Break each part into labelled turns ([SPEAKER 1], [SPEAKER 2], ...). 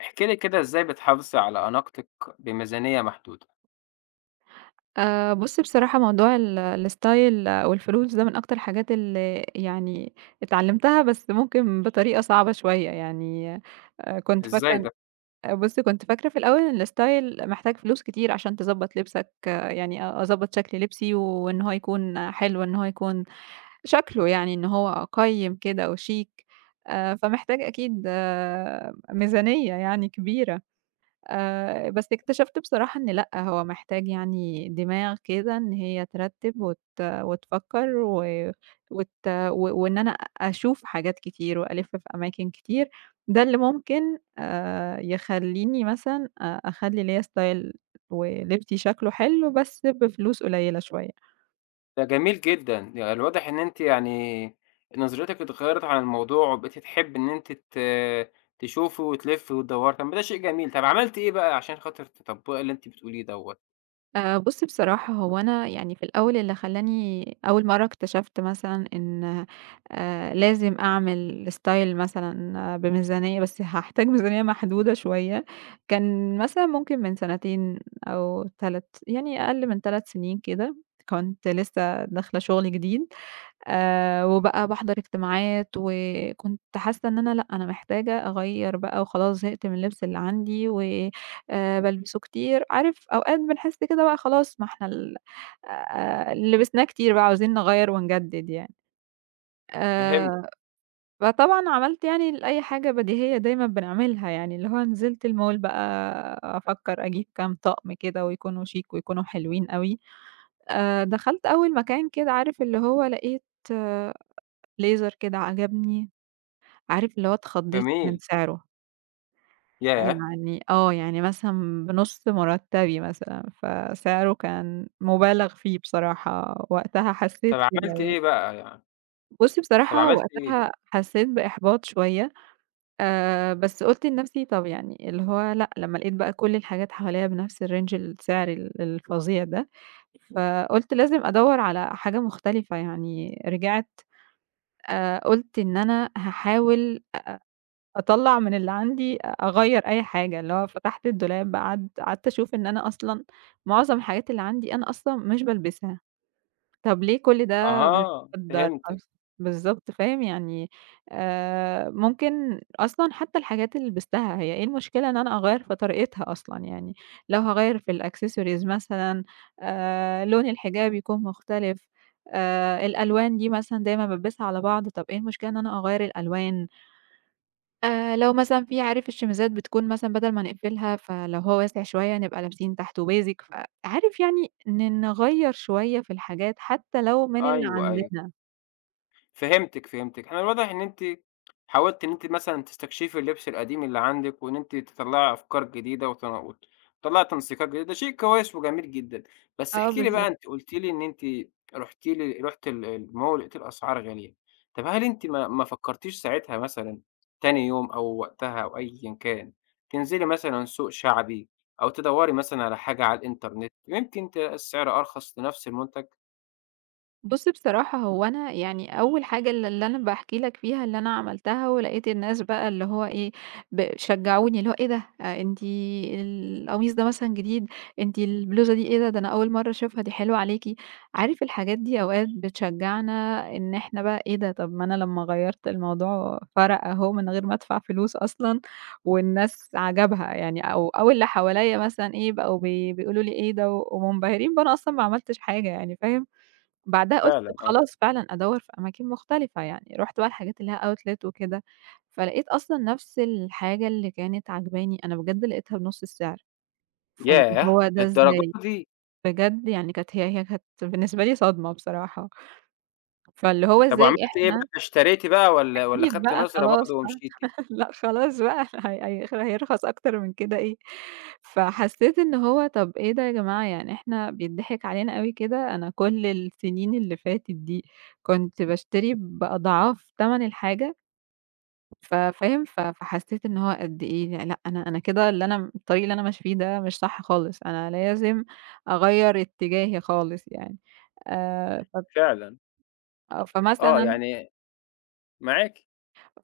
[SPEAKER 1] احكِ لي كده إزاي بتحافظي على أناقتِك بميزانية محدودة؟
[SPEAKER 2] بُص بصراحة موضوع ال الstyle والفلوس ده من أكتر الحاجات اللي يعني اتعلمتها، بس ممكن بطريقة صعبة شوية. يعني كنت
[SPEAKER 1] إزاي
[SPEAKER 2] فاكرة إن
[SPEAKER 1] ده؟
[SPEAKER 2] بُص كنت فاكرة في الأول إن الstyle محتاج فلوس كتير عشان تضبّط لبسك. أه يعني أضبّط شكل لبسي، وإن هو يكون حلو، إن هو يكون شكله يعني إن هو قيّم كده وشيك. فمحتاج أكيد أه ميزانية يعني كبيرة. بس اكتشفت بصراحة إن لأ، هو محتاج يعني دماغ كده إن هي ترتّب وتفكّر و وإن أنا أشوف حاجات كتير وألِف في أماكن كتير. ده اللي ممكن يخلّيني مثلًا أخلّي ليّا style، ولبسي شكله حلو بس بفلوس قليّلة شوية.
[SPEAKER 1] ده جميل جدًا، يعني الواضح إن أنتِ يعني نظرتِك اتغيّرت عن الموضوع وبقيتِ تحبّي إن أنتِ تشوفي وتلفّي وتدوّري، طَب ما ده شيء جميل، طَب عملتِ إيه بقى عشان خاطر تطبّقي اللي أنتِ بتقوليه دوّة؟
[SPEAKER 2] بُصّي بصراحة هو أنا يعني في الأول اللي خلّاني أول مرّة اكتشفت مثلًا إن لازم أعمل style مثلًا آه، بميزانية، بس هاحتاج ميزانية محدودة شوية. كان مثلًا ممكن من سنتين أو 3، يعني أقل من 3 سنين كده. كنت لسه داخلة شغل جديد. وبقى باحضر اجتماعات، وكنت حاسة إن أنا لأ، أنا محتاجة أغيّر بقى وخلاص، زهقت من اللبس اللي عندي و بالبسه كتير. عارف، أوقات بنحس كده بقى خلاص، ما إحنا ال لبسناه كتير بقى، عاوزين نغيّر ونجدد يعني.
[SPEAKER 1] فهمت،
[SPEAKER 2] آآ، فطبعًا عملت يعني أي حاجة بديهية دايمًا بنعملها يعني، اللي هو نزلت المول بقى أفكّر أجيب كام طقم كده ويكونوا شيك ويكونوا حلوين أوي. دخلت أول مكان، كده عارف اللي هو لقيت blazer كده عجبني. عارف اللي هو اتخضيت من
[SPEAKER 1] جميل،
[SPEAKER 2] سعره.
[SPEAKER 1] ياه!
[SPEAKER 2] أيوه يعني آه، يعني مثلًا بنُص مرتبي مثلًا، فسعره كان مُبالغ فيه بصراحة، وقتها حسيت
[SPEAKER 1] طَب
[SPEAKER 2] كده
[SPEAKER 1] عملتِ
[SPEAKER 2] يعني.
[SPEAKER 1] إيه بقى يعني؟
[SPEAKER 2] بُصّي
[SPEAKER 1] طَب
[SPEAKER 2] بصراحة
[SPEAKER 1] عملتِ إيه؟
[SPEAKER 2] وقتها حسيت بإحباط شوية. بس قُلت لنفسي طب يعني اللي هو لأ، لمّا لقيت بقى كل الحاجات حواليّا بنفس الrange، السعر الفظيع ده، فقُلت لازم أدوّر على حاجة مختلفة يعني. رجعت قُلت إن أنا هاحاول أطلّع من اللي عندي أغيّر أي حاجة، اللي هو فتحت الدولاب قعدت قعدت أشوف إن أنا أصلًا معظم الحاجات اللي عندي أنا أصلًا مش بالبسها. طَب ليه كل ده
[SPEAKER 1] أها،
[SPEAKER 2] متقدّر
[SPEAKER 1] فهمتِك،
[SPEAKER 2] أصلًا؟ بالضبط فاهم، يعني ممكن أصلًا حتى الحاجات اللي لبستها، هي إيه المشكلة إن أنا أغيّر في طريقتها أصلًا يعني. لو هاغيّر في الaccessories مثلًا، لون الحجاب يكون مختلف. الألوان دي مثلًا دايمًا بالبسها على بعض، طَب إيه المشكلة إن أنا أغيّر الألوان؟ لو مثلًا في عارف الشيميزات بتكون مثلًا بدل ما نقفلها، فلو هو واسع شوية نبقى لابسين تحته basic، فعارف يعني نغيّر شوية في الحاجات حتى لو من اللي
[SPEAKER 1] أيوه، أيوه.
[SPEAKER 2] عندنا.
[SPEAKER 1] فهمتِك، فهمتِك. أنا الواضح إن أنتِ حاولتِ إن أنتِ مثلًا تستكشفي اللبس القديم اللي عندِك، وإن أنتِ تطلّعي أفكار جديدة وت وتطلّعي تنسيقات جديدة، ده شيء كويس وجميل جدًا. بس
[SPEAKER 2] آه
[SPEAKER 1] احكي لي بقى،
[SPEAKER 2] بالضبط.
[SPEAKER 1] أنتِ قُلتِ لي إن أنتِ رُحتِ المول لقيتِ الأسعار غالية. طَب هل أنتِ ما فكرتيش ساعتها مثلًا تاني يوم أو وقتها أو أيًا كان، تنزلي مثلًا سوق شعبي أو تدوّري مثلًا على حاجة على الإنترنت، يمكن تلاقي السعر أرخص لنفس المنتج؟
[SPEAKER 2] بُص بصراحة هو أنا يعني أول حاجة اللي أنا باحكي لك فيها اللي أنا عملتها، ولقيت الناس بقى اللي هو إيه، شجعوني اللي هو إيه ده! أنتِ القميص ده مثلًا جديد، أنتِ البلوزة دي إيه ده! ده أنا أول مرّة أشوفها، دي حلوة عليكِ. عارف الحاجات دي أوقات بتشجعنا إن إحنا بقى إيه ده! طب ما أنا لمّا غيّرت الموضوع فرق أهو، من غير ما أدفع فلوس أصلًا، والناس عجبها يعني، أو أو اللي حواليّا مثلًا إيه، بقوا بيقولوا لي إيه ده، ومنبهرين بأنا أصلًا ما عملتش حاجة يعني فاهم؟ بعدها قُلت
[SPEAKER 1] فعلًا،
[SPEAKER 2] طب
[SPEAKER 1] آه.
[SPEAKER 2] خلاص فعلًا أدوّر في أماكن مختلفة، يعني رُحت بقى الحاجات اللي ليها outlet وكده. فلقيت أصلًا نفس الحاجة اللي كانت عاجباني، أنا بجد لقيتها بنُص السعر. فاللي
[SPEAKER 1] ياه!
[SPEAKER 2] هو ده
[SPEAKER 1] للدرجة
[SPEAKER 2] إزاي؟
[SPEAKER 1] دي؟!
[SPEAKER 2] بجد يعني كانت هي كانت بالنسبة لي صدمة بصراحة. فاللي هو
[SPEAKER 1] طب
[SPEAKER 2] إزاي
[SPEAKER 1] وعملتِ إيه بقى،
[SPEAKER 2] إحنا
[SPEAKER 1] اشتريتِ بقى والّا
[SPEAKER 2] أكيد
[SPEAKER 1] خدتِ
[SPEAKER 2] بقى
[SPEAKER 1] نظرة
[SPEAKER 2] خلاص
[SPEAKER 1] برضه
[SPEAKER 2] بقى
[SPEAKER 1] ومشيتِ؟
[SPEAKER 2] لأ خلاص بقى هي هيرخص أكتر من كده إيه. فحسيت إن هو طَب إيه ده يا جماعة، يعني إحنا بيتضحك علينا أوي كده. أنا كل السنين اللي فاتت دي كنت باشتري بأضعاف تمن الحاجة. فاهم، فحسيت إن هو قد إيه يعني لأ، أنا كده اللي أنا الطريق اللي أنا ماشية فيه ده مش صح خالص. أنا لازم أغيّر اتجاهي خالص يعني ف
[SPEAKER 1] فعلًا،
[SPEAKER 2] آه.
[SPEAKER 1] آه،
[SPEAKER 2] فمثلًا
[SPEAKER 1] يعني معاكِ،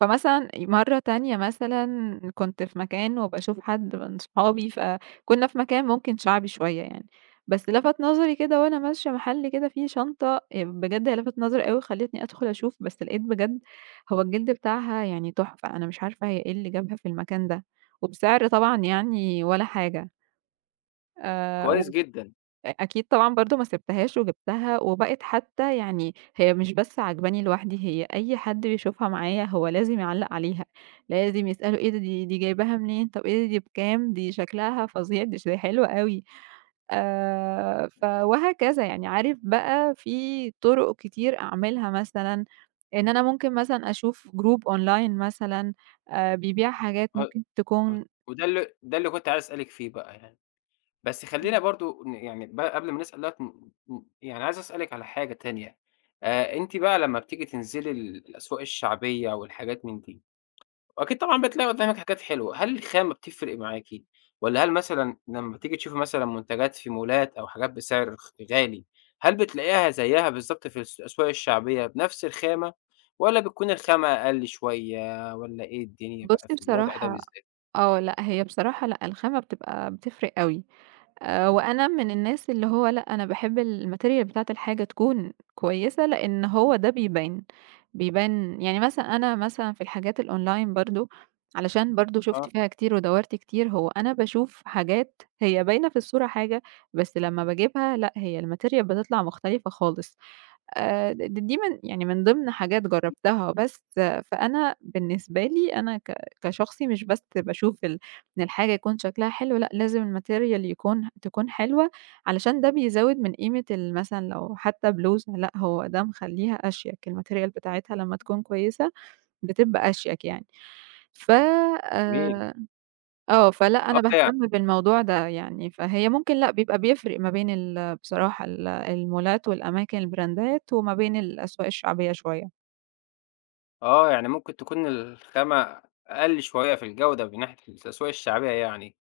[SPEAKER 2] فمثلًا مرّة تانية مثلًا كنت في مكان وباشوف حد من صحابي، فكنا في مكان ممكن شعبي شوية يعني. بس لفت نظري كده وأنا ماشية محل كده فيه شنطة، بجد هي لفت نظري أوي، خلّتني أدخل أشوف. بس لقيت بجد هو الجلد بتاعها يعني تحفة، أنا مش عارفة هي إيه اللي جابها في المكان ده، وبسعر طبعًا يعني ولا حاجة.
[SPEAKER 1] كويس
[SPEAKER 2] و
[SPEAKER 1] جدًا،
[SPEAKER 2] أكيد طبعًا برضه ما سِبتهاش وجِبتها، وبقِت حتى يعني هي مش بس عاجباني لوحدي، هي أي حد بيشوفها معايا هو لازم يعلّق عليها، لازم يسألوا إيه ده دي جايباها منين؟ طَب إيه ده دي بكام؟ دي شكلها فظيع، دي حلوة أوي. ف وهكذا يعني. عارف بقى في طُرق كتير أعملها مثلًا، إن أنا ممكن مثلًا أشوف group online مثلًا بيبيع حاجات
[SPEAKER 1] آه،
[SPEAKER 2] ممكن
[SPEAKER 1] و
[SPEAKER 2] تكون
[SPEAKER 1] وده اللي ده اللي كنت عايز أسألِك فيه بقى يعني، بس خلّينا برضه يعني بقى قبل ما نسأل دوّة ن ن يعني عايز أسألِك على حاجة تانية. أنتِ بقى لمّا بتيجي تنزلي الأسواق الشعبية والحاجات من دي وأكيد طبعًا بتلاقي قدّامِك حاجات حلوة، هل الخامة بتفرق معاكِ؟ والّا هل مثلًا لمّا تيجي تشوفي مثلًا منتجات في مولات أو حاجات بسعر غالي، هل بتلاقيها زيّها بالضبط في الأسواق الشعبية بنفس الخامة، والّا بتكون الخامة أقل شوية والّا إيه الدنيا بقى
[SPEAKER 2] بُصّي
[SPEAKER 1] في الوضع ده
[SPEAKER 2] بصراحة
[SPEAKER 1] بالذات؟
[SPEAKER 2] آه، لأ هي بصراحة لأ، الخامة بتبقى بتفرق أوي. وأنا من الناس اللي هو لأ، أنا باحب الmaterial بتاعة الحاجة تكون كويسة، لإن هو ده بيبان. بيبان يعني مثلًا أنا مثلًا في الحاجات الonline برضه، علشان برضه
[SPEAKER 1] آه
[SPEAKER 2] شُفت فيها كتير ودوّرت كتير، هو أنا باشوف حاجات هي باينة في الصورة حاجة، بس لمّا باجيبها لأ، هي الmaterial بتطلع مختلفة خالص. دي من يعني من ضمن حاجات جرّبتها. بس آه، فأنا بالنسبة لي أنا كشخصي مش بس باشوف إن الحاجة يكون شكلها حلو، لأ لازم الmaterial تكون حلوة، علشان ده بيزوّد من قيمة مثلًا لو حتى بلوزة، لأ هو ده مخلّيها أشيك، الmaterial بتاعتها لمّا تكون كويسة بتبقى أشيك يعني. ف
[SPEAKER 1] جميل،
[SPEAKER 2] آآ آه، فلأ
[SPEAKER 1] آه
[SPEAKER 2] أنا
[SPEAKER 1] يع
[SPEAKER 2] باهتم بالموضوع ده يعني، فهي ممكن لأ بيبقى بيفرق ما بين بصراحة المولات والأماكن البراندات وما بين الأسواق الشعبية شوية.
[SPEAKER 1] آه يعني ممكن تكون الخامة أقل شوية في الجودة من ناحية الأسواق الشعبية يعني،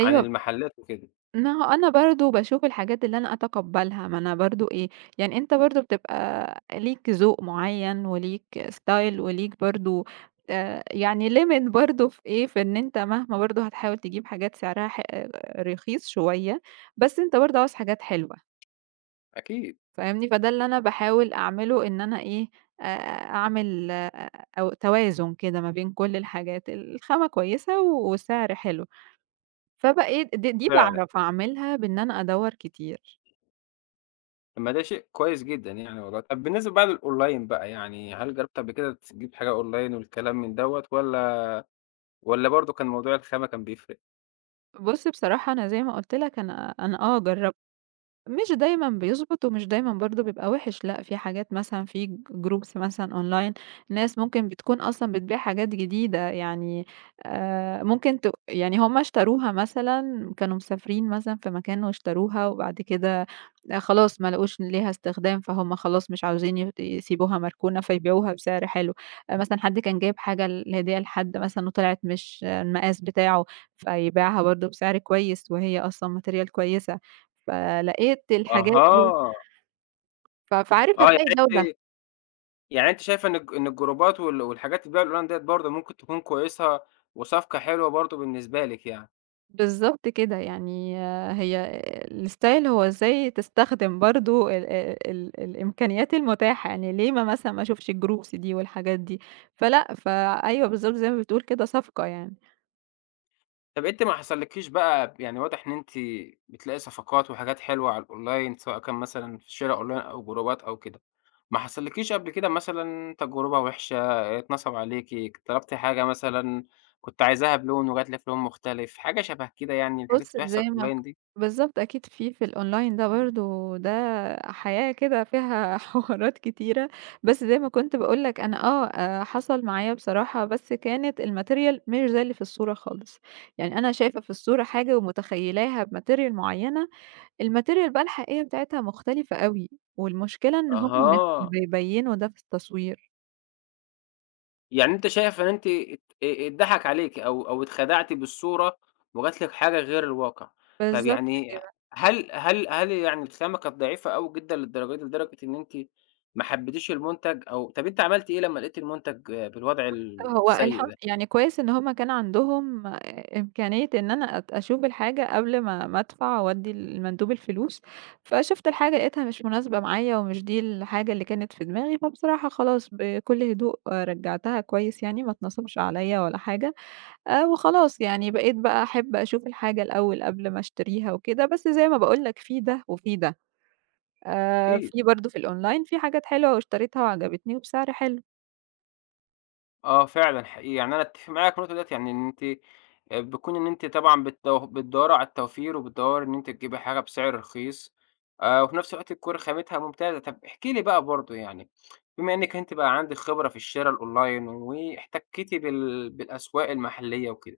[SPEAKER 1] عن المحلات وكده،
[SPEAKER 2] ما هو أنا برضه باشوف الحاجات اللي أنا أتقبّلها، ما أنا برضه إيه، يعني أنت برضه بتبقى ليك ذوق معيّن وليك style وليك برضه يعني limit برضه في إيه، في إن أنت مهما برضه هتحاول تجيب حاجات سعرها رخيص شوية، بس أنت برضه عاوز حاجات حلوة.
[SPEAKER 1] أكيد
[SPEAKER 2] فاهمني؟ فده اللي أنا باحاول أعمله إن أنا إيه، آآ أعمل آه، أو توازن كده ما بين كل الحاجات، الخامة كويسة والسعر حلو. فبقيت دي
[SPEAKER 1] فعلًا.
[SPEAKER 2] باعرف أعملها بإن أنا أدوّر كتير.
[SPEAKER 1] طب ما ده شيء كويس جدًا يعني والله. طب بالنسبة بقى للأونلاين بقى، يعني هل جرّبت قبل كده تجيب حاجة أونلاين والكلام من دوّة والّا برضه كان موضوع الخامة كان بيفرق؟
[SPEAKER 2] بُص بصراحة أنا زي ما قُلت لك أنا آه جرّبت، مش دايمًا بيضبط ومش دايمًا برضه بيبقى وِحِش، لأ، في حاجات مثلًا في groups مثلًا online، ناس ممكن بتكون أصلًا بتبيع حاجات جديدة، يعني ممكن يعني هُم اشتروها مثلًا، كانوا مسافرين مثلًا في مكان واشتروها وبعد كده آه، خلاص ما لقوش ليها استخدام، فهُم خلاص مش عاوزين يسيبوها مركونة فيبيعوها بسعر حلو. مثلًا حد كان جايب حاجة هدية لحد مثلًا وطلعت مش المقاس بتاعه، فيبيعها برضه بسعر كويس وهي أصلًا material كويسة. فلقيت الحاجات دي
[SPEAKER 1] أها،
[SPEAKER 2] فعارف
[SPEAKER 1] آه يعني
[SPEAKER 2] هتلاقي ده وده.
[SPEAKER 1] أنتِ يعني أنتِ شايفة إن إن الجروبات والحاجات اللي بتتباع أونلاين ديّة برضه ممكن تكون كويسة وصفقة حلوة برضه بالنسبة لِك يعني؟
[SPEAKER 2] بالضبط كده، يعني آه، هي الstyle هو إزاي تستخدم برضه ال ال ال الإمكانيات المتاحة، يعني ليه ما مثلًا ما أشوفش الgroups دي والحاجات دي، فلأ، فأيوه بالضبط زي ما بتقول كده صفقة يعني.
[SPEAKER 1] طب أنتِ ما حصلكيش بقى يعني واضح إن أنتِ بتلاقي صفقات وحاجات حلوة على الأونلاين، سواء كان مثلًا في شِرا أونلاين أو جروبات أو كده، ما حصلكيش قبل كده مثلًا تجربة وحشة، اتنصب عليكِ، طلبتِ حاجة مثلًا كنتِ عايزاها بلون وجات لِك لون مختلف، حاجة شبه كده يعني الحاجات اللي
[SPEAKER 2] بُص زي
[SPEAKER 1] بتحصل
[SPEAKER 2] ما
[SPEAKER 1] أونلاين دي؟
[SPEAKER 2] بالضبط أكيد في الأونلاين ده برضه ده حياة كده فيها حوارات كتيرة، بس زي ما كنت باقول لك أنا آه، حصل معايا بصراحة بس كانت الmaterial مش زي اللي في الصورة خالص، يعني أنا شايفة في الصورة حاجة ومتخيلاها بmaterial معيّنة، الmaterial بقى الحقيقية بتاعتها مختلفة أوي، والمشكلة إن هُم مش
[SPEAKER 1] أها.
[SPEAKER 2] بيبيّنوا ده في التصوير.
[SPEAKER 1] يعني أنت شايف إن أنتِ اتضحك عليكِ أو اتخدعتِ بالصورة وجات لِك حاجة غير الواقع. طب
[SPEAKER 2] بالضبط
[SPEAKER 1] يعني
[SPEAKER 2] كده.
[SPEAKER 1] هل يعني الخامة كانت ضعيفة أوي جدًا للدرجة دي، لدرجة إن أنتِ ما حبيتيش المنتج أو طب أنتِ عملتِ إيه لما لقيتِ المنتج بالوضع
[SPEAKER 2] هو الحم
[SPEAKER 1] السيء ده؟
[SPEAKER 2] يعني كويس إن هم كان عندهم إمكانية إن أنا أشوف الحاجة قبل ما أدفع وأدّي للمندوب الفلوس، فشُفت الحاجة لقيتها مش مناسبة معايا ومش دي الحاجة اللي كانت في دماغي، فبصراحة خلاص بكل هدوء آه، رجّعتها كويس يعني ما اتنصبش عليّا ولا حاجة. وخلاص يعني بقيت بقى أحب أشوف الحاجة الأول قبل ما أشتريها وكده، بس زي ما باقول لك في ده وفي ده،
[SPEAKER 1] احكِ لي.
[SPEAKER 2] في برضه في الأونلاين في حاجات حلوة واشتريتها وعجبتني وبسعر حلو.
[SPEAKER 1] آه فعلًا حقيقي، يعني أنا أتّفق معاكِ في النقطة ديّة، يعني إن أنتِ بكون إن أنتِ طبعًا بتدوّري على التوفير وبتدوّري إن أنتِ تجيبي حاجة بسعر رخيص، وفي نفس الوقت تكون خامتها ممتازة. طَب احكِ لي بقى برضه يعني، بما إنِّك أنتِ بقى عندِك خبرة في الشِرا الأونلاين واحتكيتِ بالأسواق المحلية وكده.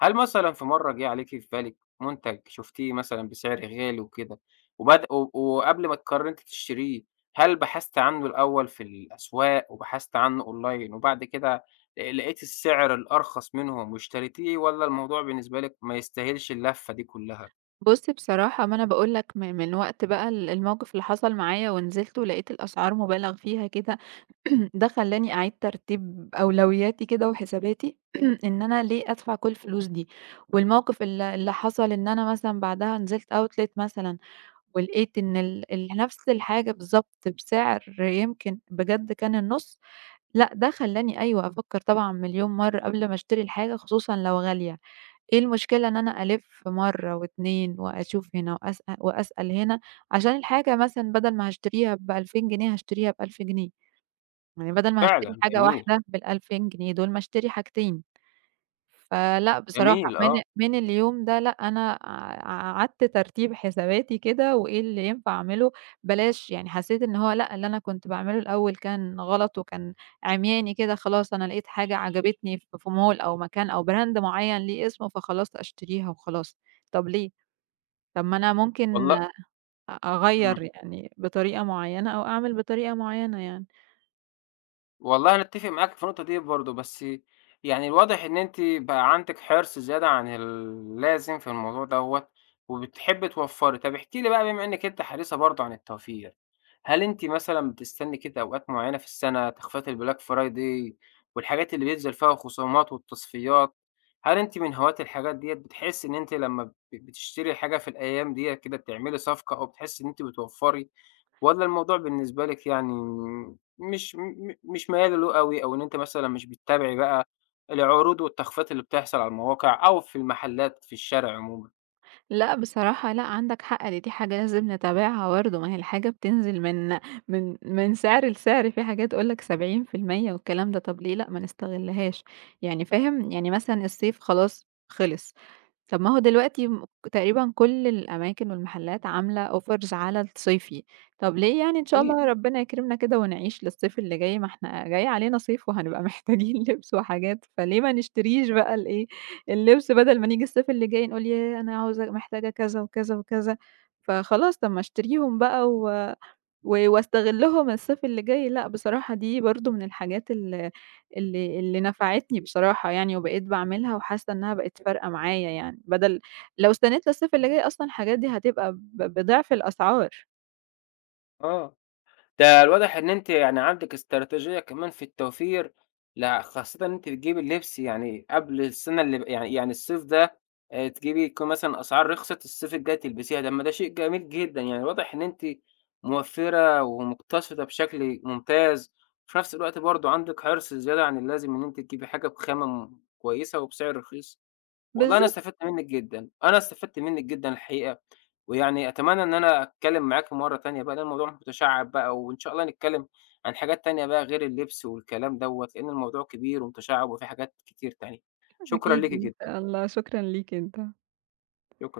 [SPEAKER 1] هل مثلًا في مرّة جِه عليكِ في بالِك منتج شُفتيه مثلًا بسعر غالي وكده، وبد و وقبل ما تقرري إن أنتِ تشتريه، هل بحثتِ عنه الأول في الأسواق وبحثتِ عنه أونلاين وبعد كده لقيتِ السعر الأرخص منهم واشتريتيه والّا الموضوع بالنسبة لِك ما يستاهلش اللفة دي كلّها؟
[SPEAKER 2] بُص بصراحة ما أنا باقول لك من وقت بقى الموقف اللي حصل معايا ونزلت ولقيت الأسعار مُبالغ فيها كده، ده خلّاني أعيد ترتيب أولوياتي كده وحساباتي إن أنا ليه أدفع كل الفلوس دي. والموقف اللي حصل إن أنا مثلًا بعدها نزلت outlet مثلًا ولقيت إن ال ال نفس الحاجة بالضبط بسعر يمكن بجد كان النُص. لأ ده خلّاني أيوه أفكّر طبعًا مليون مرّة قبل ما أشتري الحاجة خصوصًا لو غالية. إيه المشكلة إن أنا ألِف مرّة و2 وأشوف هنا وأسأل هنا، عشان الحاجة مثلًا بدل ما هاشتريها ب2000 جنيه هاشتريها ب1000 جنيه، يعني بدل ما هاشتري
[SPEAKER 1] فعلًا
[SPEAKER 2] حاجة
[SPEAKER 1] جميل،
[SPEAKER 2] واحدة بال2000 جنيه دول ما أشتري حاجتين. فلأ بصراحة
[SPEAKER 1] جميل آه،
[SPEAKER 2] من اليوم ده لأ أنا قعدت ترتيب حساباتي كده وإيه اللي ينفع أعمله. بلاش يعني حسيت إن هو لأ اللي أنا كنت باعمله الأول كان غلط وكان عمياني كده، خلاص أنا لقيت حاجة عجبتني في مول أو مكان أو براند معين ليه اسمه، فخلاص أشتريها وخلاص. طب ليه؟ طب ما أنا ممكن
[SPEAKER 1] والل إمم.
[SPEAKER 2] أغيّر يعني بطريقة معينة أو أعمل بطريقة معينة يعني.
[SPEAKER 1] والله أنا أتّفق معاكِ في النقطة دي برضه، بس يعني الواضح إن أنتِ بقى عندِك حِرص زيادة عن اللازم في الموضوع دوّة، وبتحبّي توفّري. طَب احكِ لي بقى بما إنِّك أنتِ حريصة برضه عن التوفير، هل أنتِ مثلًا بتستنّي كده أوقات معيّنة في السَنة، تخفيضات الBlack Friday والحاجات اللي بينزل فيها خصومات والتصفيات، هل أنتِ من هواة الحاجات ديّة، بتحسّي إن أنتِ لمّا بتشتري حاجة في الأيام ديّة كده بتعملي صفقة أو بتحسّي إن أنتِ بتوفّري والّا الموضوع بالنسبة لِك يعني مش ميّالة له أوي، أو إن أنتِ مثلًا مش بتتابعي بقى العروض والتخفيضات اللي بتحصل على المواقع أو في المحلات في الشارع عمومًا.
[SPEAKER 2] لأ بصراحة لأ، عندك حق، دي حاجة لازم نتابعها برضه، ما هي الحاجة بتنزل من سعر لسعر، في حاجات تقول لك 70% والكلام ده، طب ليه لأ، ما نستغلهاش. يعني فاهم؟ يعني مثلًا الصيف خلاص خلص. طب ما هو دلوقتي تقريبًا كل الأماكن والمحلات عاملة offers على الصيفي. طب ليه يعني إن شاء
[SPEAKER 1] أكيد،
[SPEAKER 2] الله ربنا يكرمنا كده ونعيش للصيف اللي جاي، ما إحنا جاي علينا صيف وهنبقى محتاجين لبس وحاجات، فليه ما نشتريش بقى الإيه، اللبس بدل ما نيجي الصيف اللي جاي نقول ياه أنا عاوزة محتاجة كذا وكذا وكذا، فخلاص طب ما أشتريهم بقى و و واستغلهم الصيف اللي جاي. لأ بصراحة دي برضه من الحاجات اللي نفعتني بصراحة يعني، وبقيت باعملها وحاسة إنها بقت فارقة معايا يعني، بدل لو استنيت للصيف اللي جاي أصلًا الحاجات دي هتبقى بضعف الأسعار.
[SPEAKER 1] آه. ده الواضح إن أنتِ يعني عندِك استراتيجية كمان في التوفير، خاصةً إن أنتِ بتجيبي اللبس يعني قبل السنة اللي ب يعني يعني الصيف ده تجيبي يكون مثلًا أسعار رخصت، الصيف الجاي تلبسيها، طب ما ده شيء جميل جدًا، يعني واضح إن أنتِ موفّرة ومقتصدة بشكل ممتاز، وفي نفس الوقت برضه عندِك حرص زيادة عن اللازم إن أنتِ تجيبي حاجة بخامة كويسة وبسعر رخيص. والله
[SPEAKER 2] بالض
[SPEAKER 1] أنا استفدت منِّك جدًا، أنا استفدت منِّك جدًا الحقيقة، ويعني أتمنى إن أنا أتكلّم معاكِ مرّة تانية بقى لإن الموضوع متشعّب بقى، وإن شاء الله نتكلّم عن حاجات تانية بقى غير اللبس والكلام دوّة، لإن الموضوع كبير ومتشعّب وفيه حاجات كتير تانية. شكرًا ليكِ
[SPEAKER 2] أكيد إن
[SPEAKER 1] جدًا،
[SPEAKER 2] شاء الله، شكرًا ليك أنت.
[SPEAKER 1] شكرًا.